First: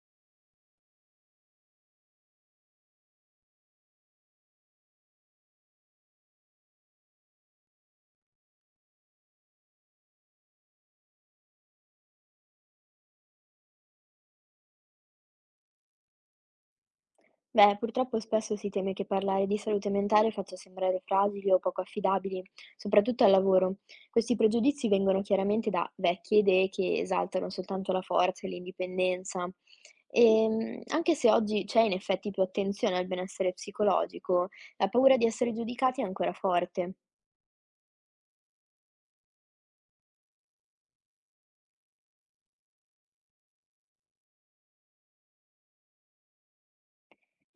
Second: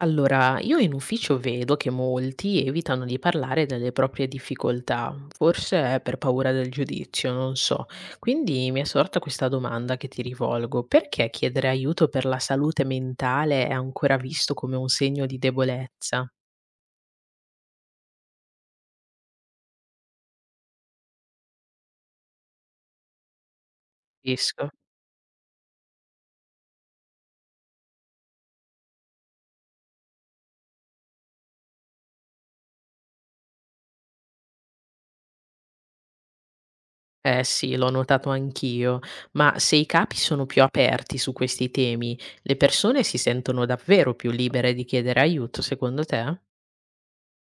Allora, io in ufficio vedo che molti evitano di parlare delle proprie difficoltà, forse è per paura del giudizio, non so. Quindi mi è sorta questa domanda che ti rivolgo: perché chiedere aiuto per la salute mentale è ancora visto come un segno di debolezza? Beh, purtroppo spesso si teme che parlare di salute mentale faccia sembrare fragili o poco affidabili, soprattutto al lavoro. Questi Capisco. pregiudizi vengono chiaramente da vecchie idee che esaltano soltanto la forza e l'indipendenza. E anche se oggi c'è in effetti più attenzione al benessere psicologico, la paura di essere giudicati è ancora forte. Eh sì, l'ho notato anch'io, ma se i capi sono più aperti su questi temi, le persone si sentono davvero più libere di chiedere aiuto, secondo te?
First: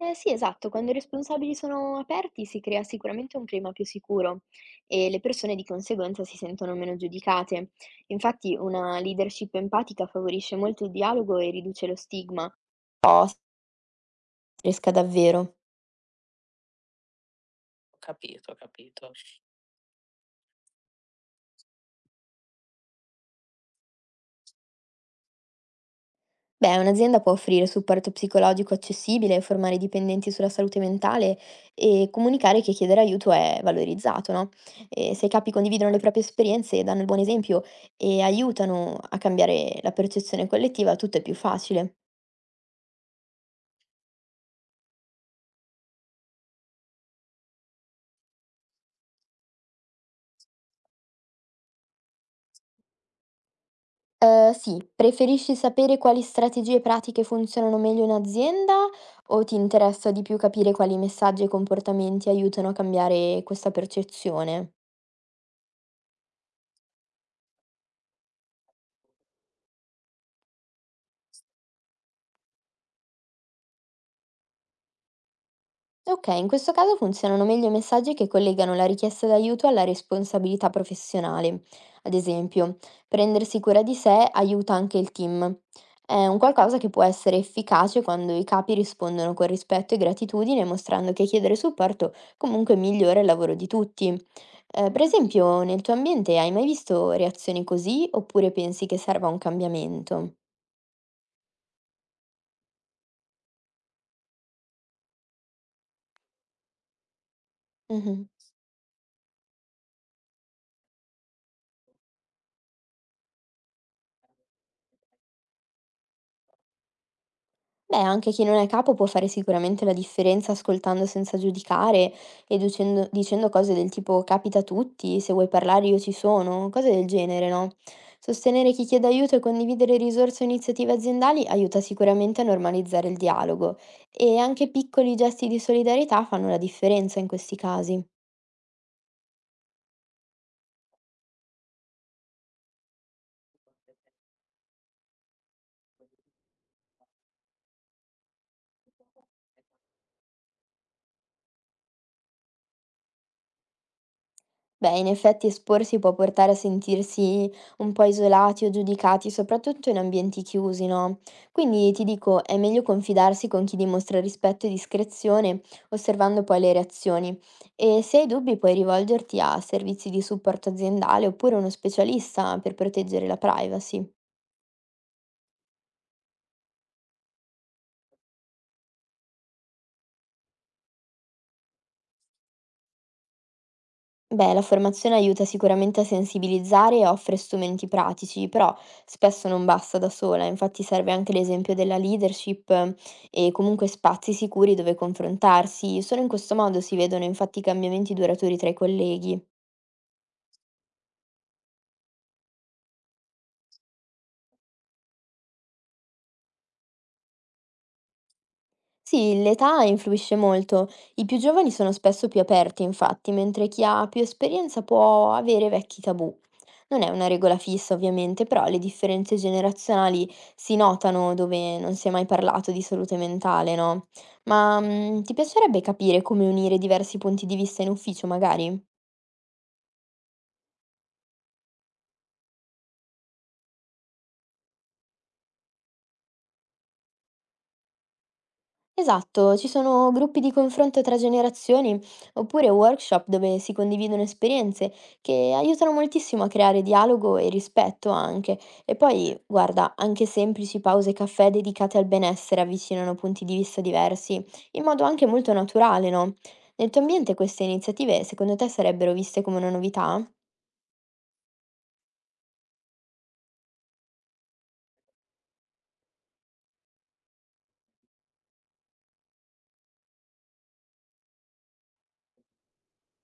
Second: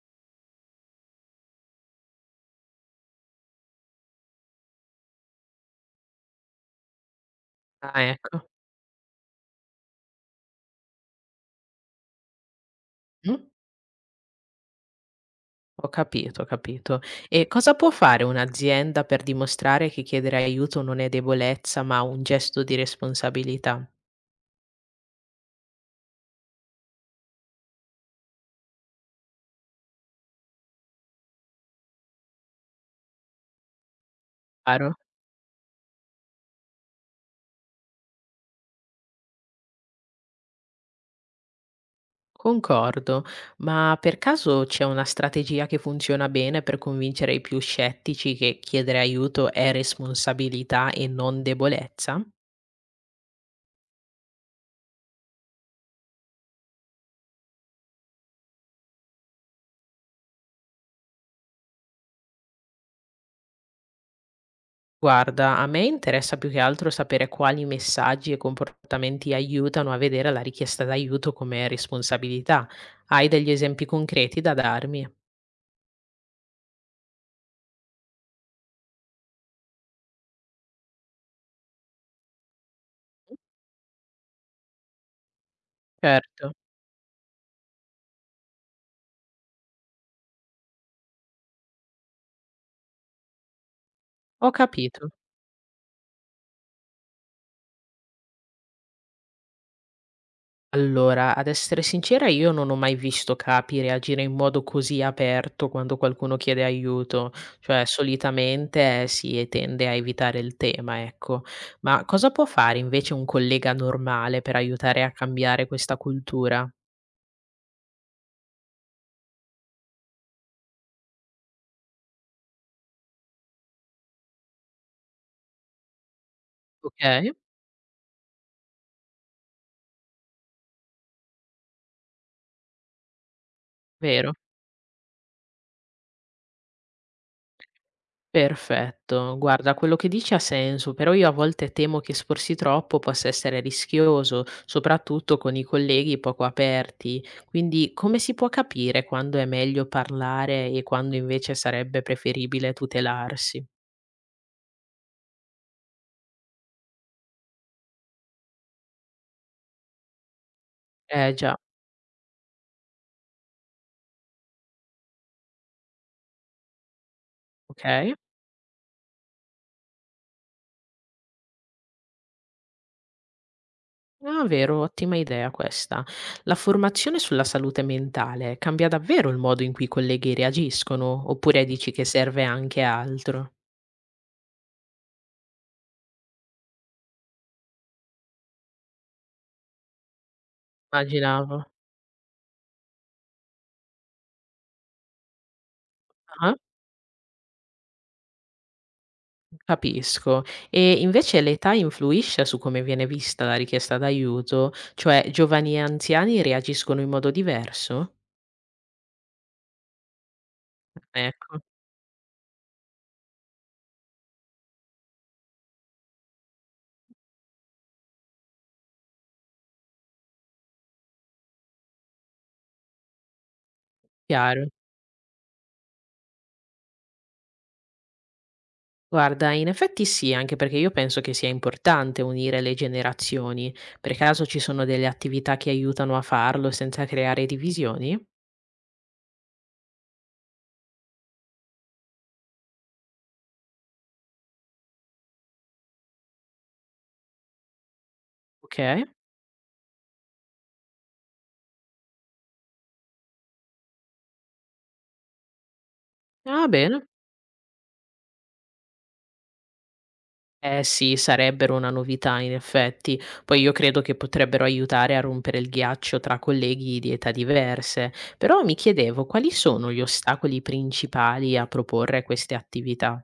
Eh sì, esatto, quando i responsabili sono aperti si crea sicuramente un clima più sicuro e le persone di conseguenza si sentono meno giudicate. Ah, ecco. Infatti una leadership empatica favorisce molto il dialogo e riduce lo stigma, però si Mm? cresca davvero. Ho capito, ho capito. E cosa può fare un'azienda per dimostrare che chiedere aiuto non è debolezza, ma un gesto di responsabilità? Beh, un'azienda può offrire supporto psicologico accessibile, formare i dipendenti sulla salute mentale e comunicare che chiedere aiuto è valorizzato, no? Chiaro? E se i capi condividono le proprie esperienze, danno il buon esempio e aiutano a cambiare la percezione collettiva, tutto è più facile. Concordo, ma per caso c'è una strategia che funziona bene per convincere i più scettici che chiedere aiuto è responsabilità e non debolezza? Sì, preferisci sapere quali strategie pratiche funzionano meglio in azienda o ti interessa di più capire quali messaggi e comportamenti aiutano a cambiare questa percezione? Guarda, a me interessa più che altro sapere quali messaggi e comportamenti aiutano a vedere la richiesta d'aiuto come responsabilità. Hai degli esempi concreti da darmi? Okay, in questo caso funzionano meglio i messaggi che collegano la richiesta d'aiuto alla responsabilità professionale. Ad esempio, prendersi cura di sé aiuta anche il team. È un Certo, qualcosa che può essere efficace quando i capi rispondono con rispetto e gratitudine, mostrando che chiedere supporto comunque migliora il lavoro di tutti. ho Per capito. esempio, nel tuo ambiente hai mai visto reazioni così oppure pensi che serva un cambiamento? Allora, ad essere sincera, io non ho mai visto capi reagire in modo così aperto quando qualcuno chiede aiuto, cioè Mhm. solitamente si tende a evitare il tema, ecco. Ma cosa può fare invece un collega normale per aiutare a cambiare questa cultura? Beh, anche chi non è capo può fare sicuramente la differenza ascoltando senza giudicare e dicendo cose del tipo capita a tutti, se vuoi parlare io ci sono, cose Ok, del genere, no? Sostenere chi chiede aiuto e condividere risorse o iniziative aziendali aiuta sicuramente a normalizzare il dialogo vero? e anche piccoli gesti di solidarietà fanno la differenza in questi casi. Perfetto, guarda, quello che dici ha senso, però io a volte temo che esporsi troppo possa essere rischioso, soprattutto con i colleghi poco aperti. Quindi come si può capire quando è meglio parlare e quando invece sarebbe preferibile tutelarsi? Beh, in effetti esporsi può portare a sentirsi un po' isolati o giudicati, soprattutto in ambienti chiusi, no? Eh già, Quindi ti dico, è meglio confidarsi con chi dimostra rispetto e discrezione, osservando poi le reazioni. E ok. se hai dubbi, puoi rivolgerti a servizi di supporto aziendale oppure uno specialista per proteggere la privacy. Ah, vero, ottima idea questa. La formazione sulla salute mentale cambia davvero il modo in cui i colleghi reagiscono, oppure dici che serve anche altro? Beh, la formazione aiuta sicuramente a sensibilizzare e offre strumenti pratici, però spesso non basta da sola, infatti serve anche Immaginavo. l'esempio della leadership, e comunque spazi sicuri dove confrontarsi. Solo in Ah. questo modo si vedono infatti i cambiamenti duraturi tra i colleghi. Capisco. E invece l'età influisce su come viene vista la richiesta d'aiuto? Cioè, giovani e anziani reagiscono in modo diverso? Sì, l'età influisce molto. I più Ecco, giovani sono spesso più aperti, infatti, mentre chi ha più esperienza può avere vecchi tabù. Non è una regola fissa, ovviamente, però le differenze generazionali si notano dove non si è mai parlato di salute mentale, no? chiaro. Ma ti piacerebbe capire come unire diversi punti di vista in ufficio, magari? Guarda, in effetti sì, anche perché io penso che sia importante unire le generazioni. Per caso ci sono delle attività che aiutano a farlo senza creare divisioni? Esatto, ci sono gruppi di confronto tra generazioni oppure workshop dove si condividono esperienze che aiutano moltissimo a creare dialogo e rispetto anche. Ok. E poi, guarda, anche semplici pause caffè dedicate al benessere avvicinano punti di vista diversi, in modo anche molto naturale, no? Ah, Nel tuo bene. ambiente queste iniziative secondo te sarebbero viste come una novità? Eh sì, sarebbero una novità in effetti. Poi io credo che potrebbero aiutare a rompere il ghiaccio tra colleghi di età diverse, però mi chiedevo quali sono gli ostacoli principali a proporre queste attività.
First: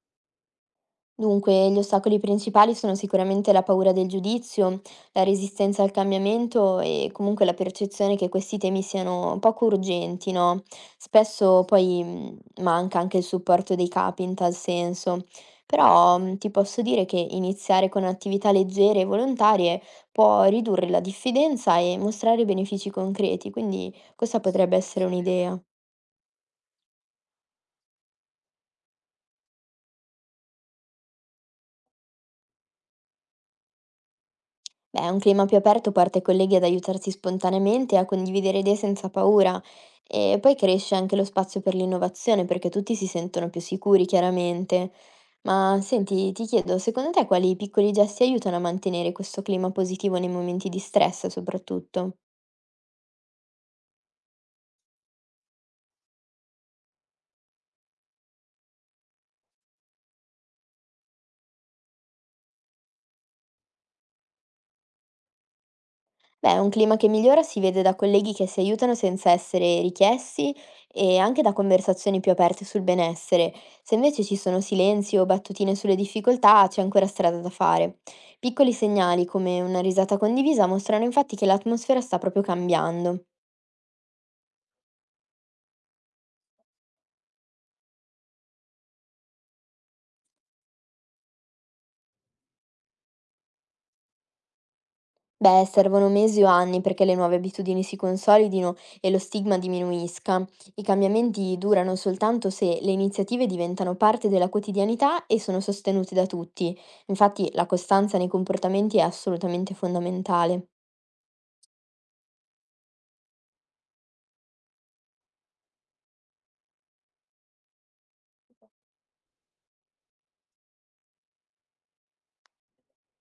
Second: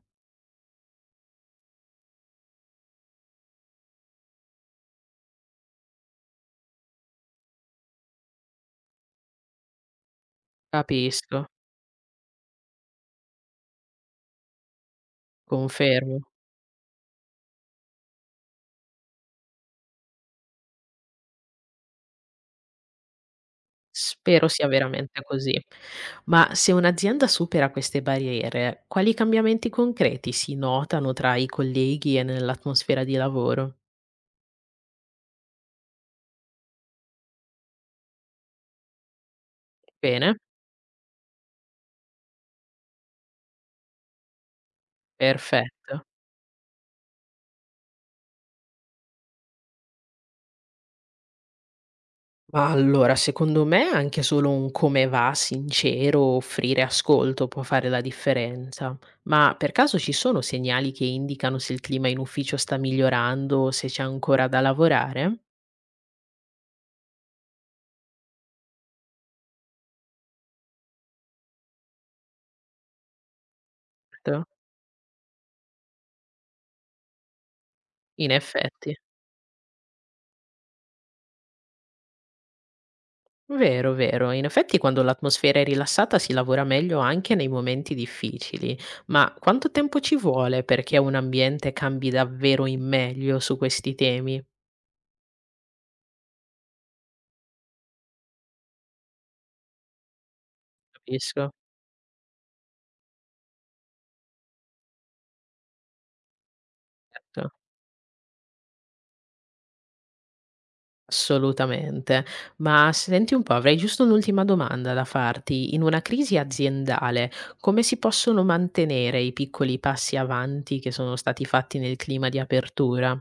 Dunque, gli ostacoli principali sono sicuramente la paura del giudizio, la resistenza al cambiamento e comunque la percezione che questi temi siano poco urgenti, no? Capisco, Spesso poi manca anche il supporto dei capi in tal senso. Però confermo. Ti posso dire che iniziare con attività leggere e volontarie può ridurre la diffidenza e mostrare benefici concreti, quindi questa Spero sia potrebbe essere veramente così. un'idea. Ma se un'azienda supera queste barriere, quali cambiamenti concreti si notano tra i colleghi e nell'atmosfera di lavoro? Beh, un clima più aperto porta i colleghi ad aiutarsi spontaneamente e a condividere idee senza paura Bene, e poi cresce anche lo spazio per l'innovazione perché tutti si sentono più sicuri, chiaramente. Ma perfetto. senti, ti chiedo, secondo te quali piccoli gesti aiutano a mantenere questo clima positivo nei momenti di stress soprattutto? Ma allora, secondo me anche solo un come va sincero, offrire ascolto può fare la differenza. Ma per caso ci sono segnali che indicano se il clima in ufficio sta migliorando o se c'è ancora da lavorare? Beh, un clima che migliora si vede da colleghi che si aiutano senza essere richiesti e anche da conversazioni più aperte sul benessere. Se invece ci Certo. sono silenzi o battutine sulle difficoltà, c'è ancora strada da fare. In Piccoli effetti, segnali come una risata condivisa mostrano infatti che l'atmosfera sta proprio cambiando. vero, vero. In effetti quando l'atmosfera è rilassata si lavora meglio anche nei momenti difficili. Ma quanto tempo ci vuole perché un ambiente cambi davvero in meglio su questi temi? Beh, servono mesi o anni perché le nuove abitudini si consolidino e lo stigma diminuisca. I Capisco. cambiamenti durano soltanto se le iniziative diventano parte della quotidianità e sono sostenute da tutti. Certo. Infatti, la costanza nei comportamenti è assolutamente fondamentale. Assolutamente. Ma senti un po', avrei giusto un'ultima domanda da farti. In una crisi aziendale, come si possono mantenere i piccoli passi avanti che sono stati fatti nel clima di apertura?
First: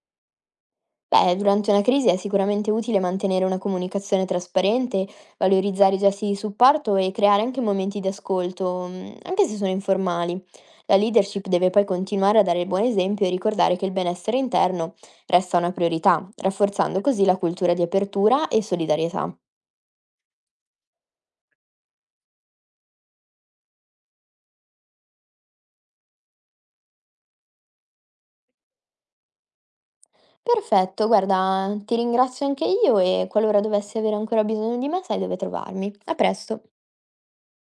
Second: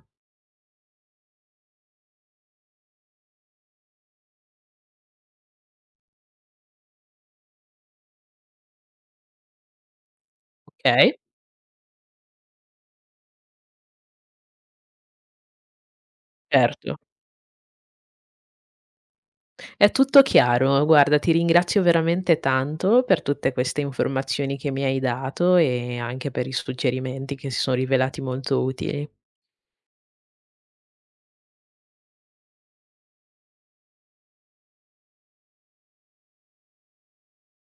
Beh, durante una crisi è sicuramente utile mantenere una comunicazione trasparente, valorizzare i gesti di supporto e creare anche momenti di ascolto, anche se sono informali. La Okay, leadership deve poi continuare a dare il buon esempio e ricordare che il benessere interno resta una priorità, certo. rafforzando così la cultura di apertura e solidarietà. È tutto chiaro. Guarda, ti ringrazio veramente tanto per tutte queste informazioni che mi hai dato e anche per i suggerimenti che si sono rivelati molto utili. Perfetto, guarda, ti ringrazio anche io e qualora dovessi avere ancora bisogno di me, sai dove trovarmi. A presto!